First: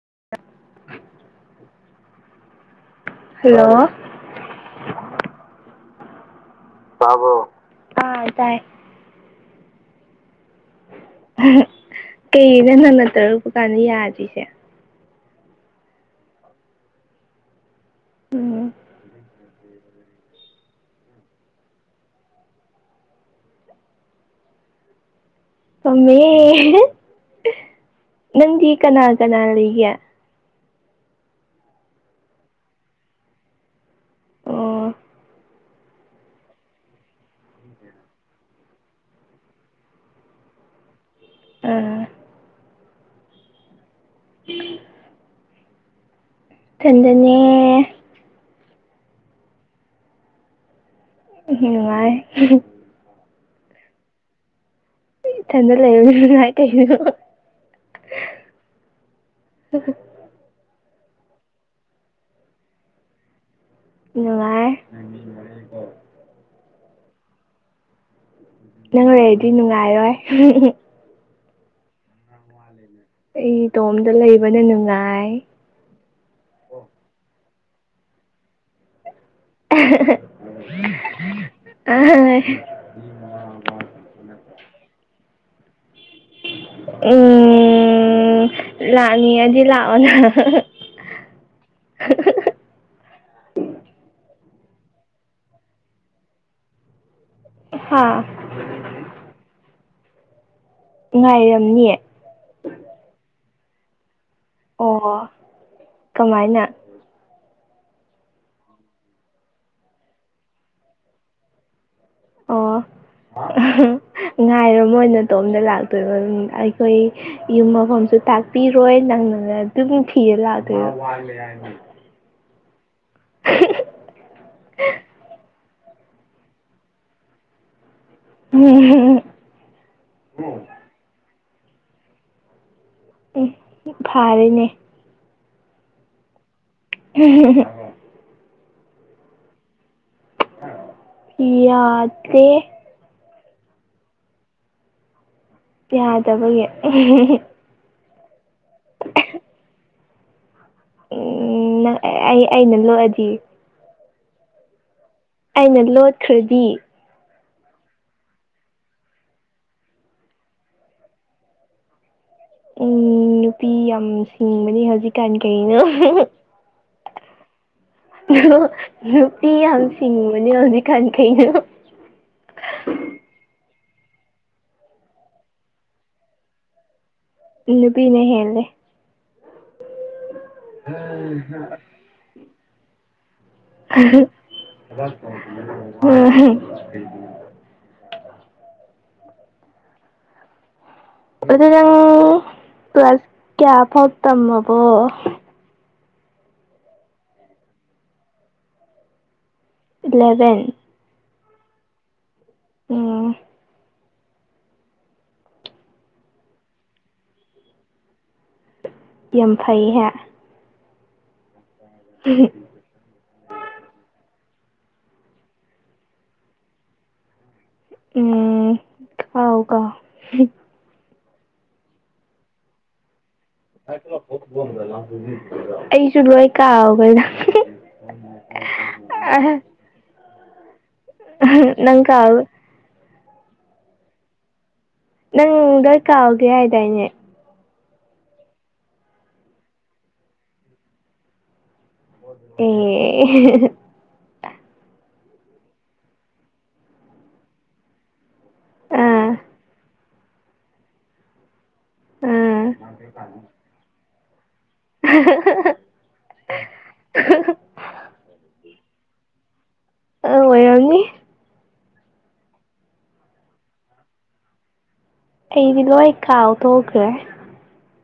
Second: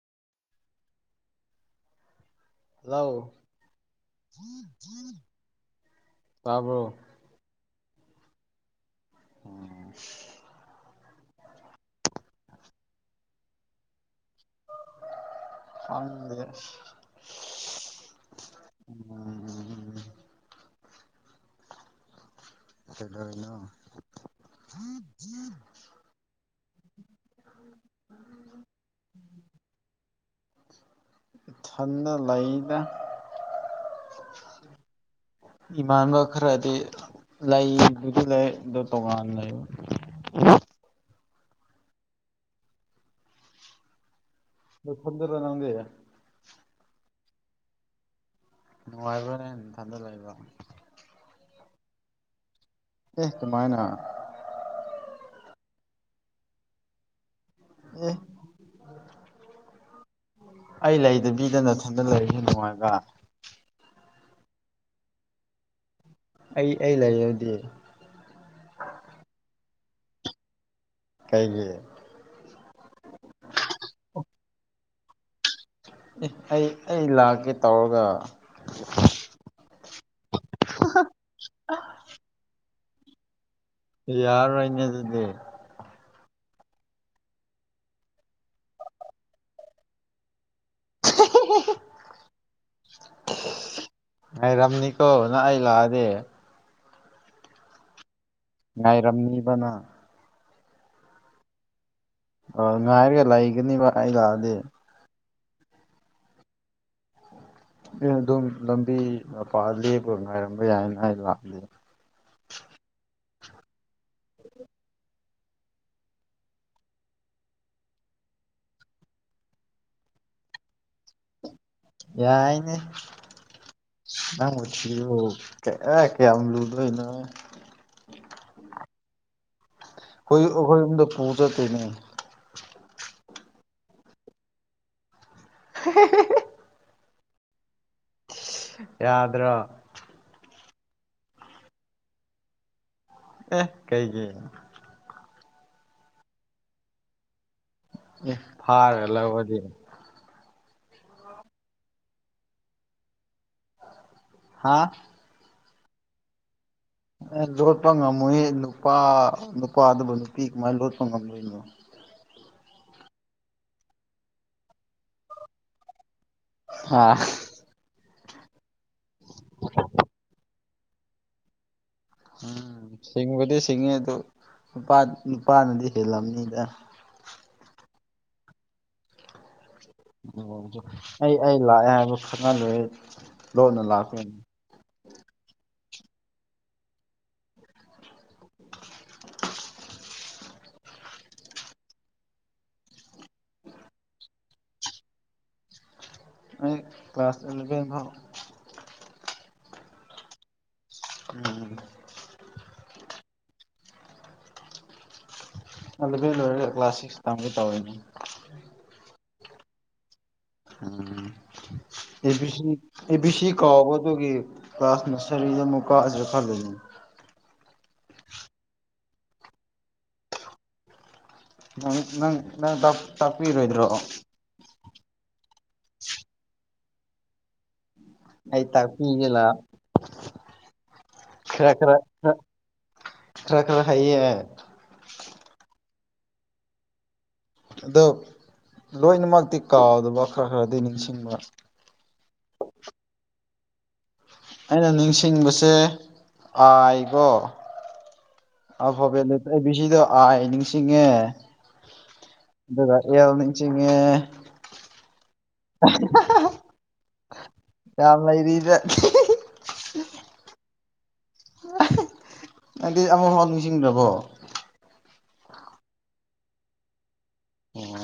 [inaudible] ꯂꯑꯣ ꯍꯜꯂꯣ ꯇꯥꯕꯔꯣ ꯇꯥꯕ꯭ꯔꯣ ꯑꯥ ꯑ ꯇꯥꯏ ꯎꯝ ꯀꯩꯩꯅ ꯅꯪꯟꯅ ꯇꯧꯔꯨꯄ ꯀꯥꯟꯗ ꯌꯥꯗ꯭ꯔꯤꯁꯦ ꯑ [inaudible] ꯎꯝ ꯎꯝ ꯎꯝ ꯀꯗꯧꯔꯤꯅꯣ ꯅꯪꯗꯤ ꯀꯅꯥ ꯀꯅꯥ ꯂꯩꯒꯦ ꯏꯊꯟꯗ ꯂꯩꯗ ꯑꯣ ꯏꯃꯥꯟꯅꯕ ꯈꯔꯗꯤ ꯂꯩꯗꯨꯗꯤ ꯂꯩ ꯑꯗꯨ ꯇꯣꯉꯥꯟ ꯂꯩꯕ ꯑ ꯐꯗꯔ ꯅꯪꯒꯦ ꯈꯟꯖꯅꯦ ꯅꯨꯡꯉꯥꯏꯕꯅꯦ ꯊꯟꯗ ꯂꯩꯕ ꯎꯝ ꯃꯥ ꯑꯦ ꯇꯃꯥꯏꯅ ꯆꯟ ꯂꯩ ꯏꯥꯏ ꯇ ꯏꯣ ꯑ ꯑꯩ ꯂꯩꯗꯕꯤꯗ ꯅꯊꯟꯗ ꯂꯩꯔꯤꯁꯦ ꯅꯨꯡꯉꯥꯏꯕ ꯅꯨꯡꯉꯥꯏ ꯑꯩ ꯑꯩ ꯂꯩꯔꯗꯦ ꯅꯪ ꯍꯔꯦꯗꯤ ꯅꯨꯡꯉꯥꯏꯔꯣꯏ ꯀꯩꯒꯤ ꯑꯩ ꯏꯇꯣꯝꯇ ꯂꯩꯕꯅ ꯅꯨꯡꯉꯥꯏ ꯑꯦ ꯑꯩ ꯑꯩ ꯂꯥꯛꯀꯦ ꯇꯧꯔꯒ [unintelligible] ꯌꯥꯔꯔꯣꯏꯅꯦ ꯑꯗꯨꯗꯤ ꯎꯝ ꯂꯥꯛꯅꯤꯡꯉꯗꯤ ꯂꯥꯛꯑꯣꯅ [unintelligible] ꯉꯔꯝꯅꯤꯀꯣ ꯅꯪ ꯑꯩ ꯂꯥꯛꯑꯗꯤ ꯍꯥꯥ ꯉꯔꯝꯃꯤꯕꯅꯥ ꯉꯥꯏꯔꯝꯅꯤꯌꯦ ꯑ ꯉꯥꯏꯔꯒ ꯂꯩꯒꯅꯤꯕ ꯑꯩ ꯂꯥꯛꯑꯒ ꯑꯣ ꯀꯃꯥꯏꯅ ꯑꯦ ꯑꯗꯨꯝ ꯂꯝꯕꯤ ꯂꯝꯄꯥ ꯂꯦꯞꯄ ꯉꯥꯏꯔꯝꯕ ꯌꯥꯏꯅ ꯑꯩ ꯂꯥꯛꯂ ꯑꯣ ꯉꯥꯏꯔ ꯑꯣꯏꯅ ꯇꯣꯝꯗ ꯂꯥꯛꯇꯣꯏꯕ ꯑꯩꯈꯣꯏ ꯌꯨꯝ ꯃꯐꯝꯁꯨ ꯇꯥꯛꯄꯤꯔꯣꯏ ꯅꯪ ꯑꯗꯨꯝ ꯃꯤ ꯊꯌ ꯂꯗ ꯌꯥꯏꯅꯦ ꯑ ꯊ ꯑꯦ ꯀꯌꯥꯝ ꯌꯥꯝ ꯂꯨꯗꯣꯏꯅ ꯎꯝ ꯍꯣꯏ ꯑꯩꯈꯣꯏꯗ ꯄꯨ ꯇ ꯇꯅꯤ ꯎꯝ ꯐꯔꯅꯦ [unintelligible] [unintelligible] ꯌꯥꯗ꯭ꯔꯣ ꯀꯌꯥꯗꯦ ꯑꯦ ꯀꯩꯒꯤ ꯌꯥꯗꯕꯒꯤ ꯐꯔ ꯂꯧꯔꯗꯤ ꯎꯝ ꯅꯪ ꯑꯩ ꯑꯩꯅ ꯂꯣꯛꯑꯗꯤ ꯍꯥꯥ ꯑꯩꯅ ꯂꯣꯠꯈ꯭ꯔꯗꯤ ꯑꯦ ꯂꯣꯠꯄ ꯉꯝꯃꯣꯏ ꯅꯨꯄꯥ ꯅꯨꯄꯥ ꯑꯗꯨꯕꯨ ꯅꯨꯄꯤ ꯀꯃꯥꯏꯅ ꯂꯣꯠꯄ ꯉꯝꯗꯣꯏꯅꯣ ꯎꯝ ꯅꯨꯄꯤ ꯌꯥꯝ ꯁꯤꯡꯕꯅꯤ ꯍꯧꯖꯤꯛꯀꯥꯟ ꯀꯩꯅꯣ ꯍꯥ ꯍꯥ ꯑꯥ ꯅꯨꯄꯤ ꯌꯥꯝ ꯁꯤꯡꯕꯅꯦ ꯍꯧꯖꯤꯛ ꯀꯥꯟ ꯈꯩꯅꯣ ꯇꯤꯡꯉꯦ ꯑꯗꯨ ꯅꯨꯄꯥ ꯅꯨꯄꯥꯅꯗꯤ ꯍꯦꯜꯂꯝꯅꯤꯗ ꯄꯤꯅꯨꯄꯤꯅꯦ ꯍꯦꯂꯦ ꯅꯨꯉꯧꯖꯦ ꯑꯩ ꯑꯩ ꯂꯥꯛꯑꯦ ꯍꯥꯏꯕ ꯈꯪꯍꯜꯂꯦ ꯎꯝ [unintelligible] ꯑꯗꯨ ꯅꯪ ꯄ꯭ꯂꯁ ꯀꯌꯥ ꯐꯥꯎ ꯇꯃꯕꯣ ꯑꯩ ꯀ꯭ꯂꯥꯁ ꯏꯂꯚꯦꯟ ꯕꯥꯎ ꯏꯂꯚꯦꯟ ꯎꯝ ꯎꯪ ꯑꯂꯚꯦꯟ ꯂꯣꯏꯔꯒ ꯀ꯭ꯂꯥꯁ ꯁꯤꯛꯁ ꯇꯝꯒꯦ ꯇꯧꯔꯤꯅꯤ ꯌꯥꯝ ꯐꯩꯍꯦ ꯎꯝ ꯑꯦꯕꯤ ꯁꯤ ꯑꯦꯕꯤ ꯁꯤ ꯀꯥꯎꯕ ꯗꯨꯒꯤ ꯀ꯭ꯂꯥꯁ ꯅꯁꯔꯤꯗ ꯃꯨꯛ ꯀꯥꯖꯤꯔꯥ ꯈꯜꯂꯤꯅꯤ ꯎꯝ ꯀꯥꯎ ꯀꯥꯎ ꯍꯨꯝ ꯅꯪ ꯅꯪ ꯅꯪ ꯇꯥꯛ ꯇꯥꯛꯄꯤ ꯔꯣꯏꯗꯔꯣ ꯑꯩꯁꯨ ꯂꯣꯏ ꯀꯥꯎꯒꯔ꯭ꯦꯗ ꯍꯨꯝ ꯍꯨꯝ ꯑꯩ ꯇꯥꯛꯄꯤꯒꯦ ꯂꯥ ꯈꯔꯥ ꯈꯔꯥ ꯅꯪ ꯀꯥꯎ ꯈꯔ ꯈꯔ ꯈꯔꯥ ꯍꯩꯌꯦ ꯅꯪ ꯗꯔꯀꯥꯎꯒꯦ ꯍꯥꯏꯗꯥꯏꯅꯦ ꯑꯗꯣ ꯂꯣꯏꯅꯃꯛꯇꯤ ꯀꯥꯎꯗꯕ ꯈꯔ ꯈꯔꯗꯤ ꯅꯤꯡꯁꯤꯡꯕ ꯑꯦ ꯍꯦꯍꯦ ꯑꯩꯅ ꯅꯤꯡꯁꯤꯡꯕꯁꯦ ꯑꯥꯏꯒꯣ ꯑꯜꯐꯥꯕꯦꯠ ꯑꯥ ꯂꯦꯇꯔ ꯕꯤꯁꯤꯗꯣ ꯑꯥꯏ ꯅꯤꯡꯁꯤꯡꯉꯦ ꯑꯥ ꯑꯗꯨ ꯑꯜ ꯅꯤꯡꯁꯤꯡꯉꯦ [unintelligible] ꯌꯥꯝ ꯂꯩꯔꯤꯗ ꯏꯍꯤ ꯍꯤꯍꯤ ꯑ ꯑꯣꯏꯔꯝꯅꯤ ꯑꯍꯥ ꯑꯗꯤ ꯑꯃꯐꯥꯎ ꯅꯤꯡꯁꯤꯡꯗꯔꯕꯣ ꯑꯩꯗꯤ ꯂꯣꯏ ꯀꯥꯎꯊꯣꯛꯈ꯭ꯔꯦ ꯑꯣ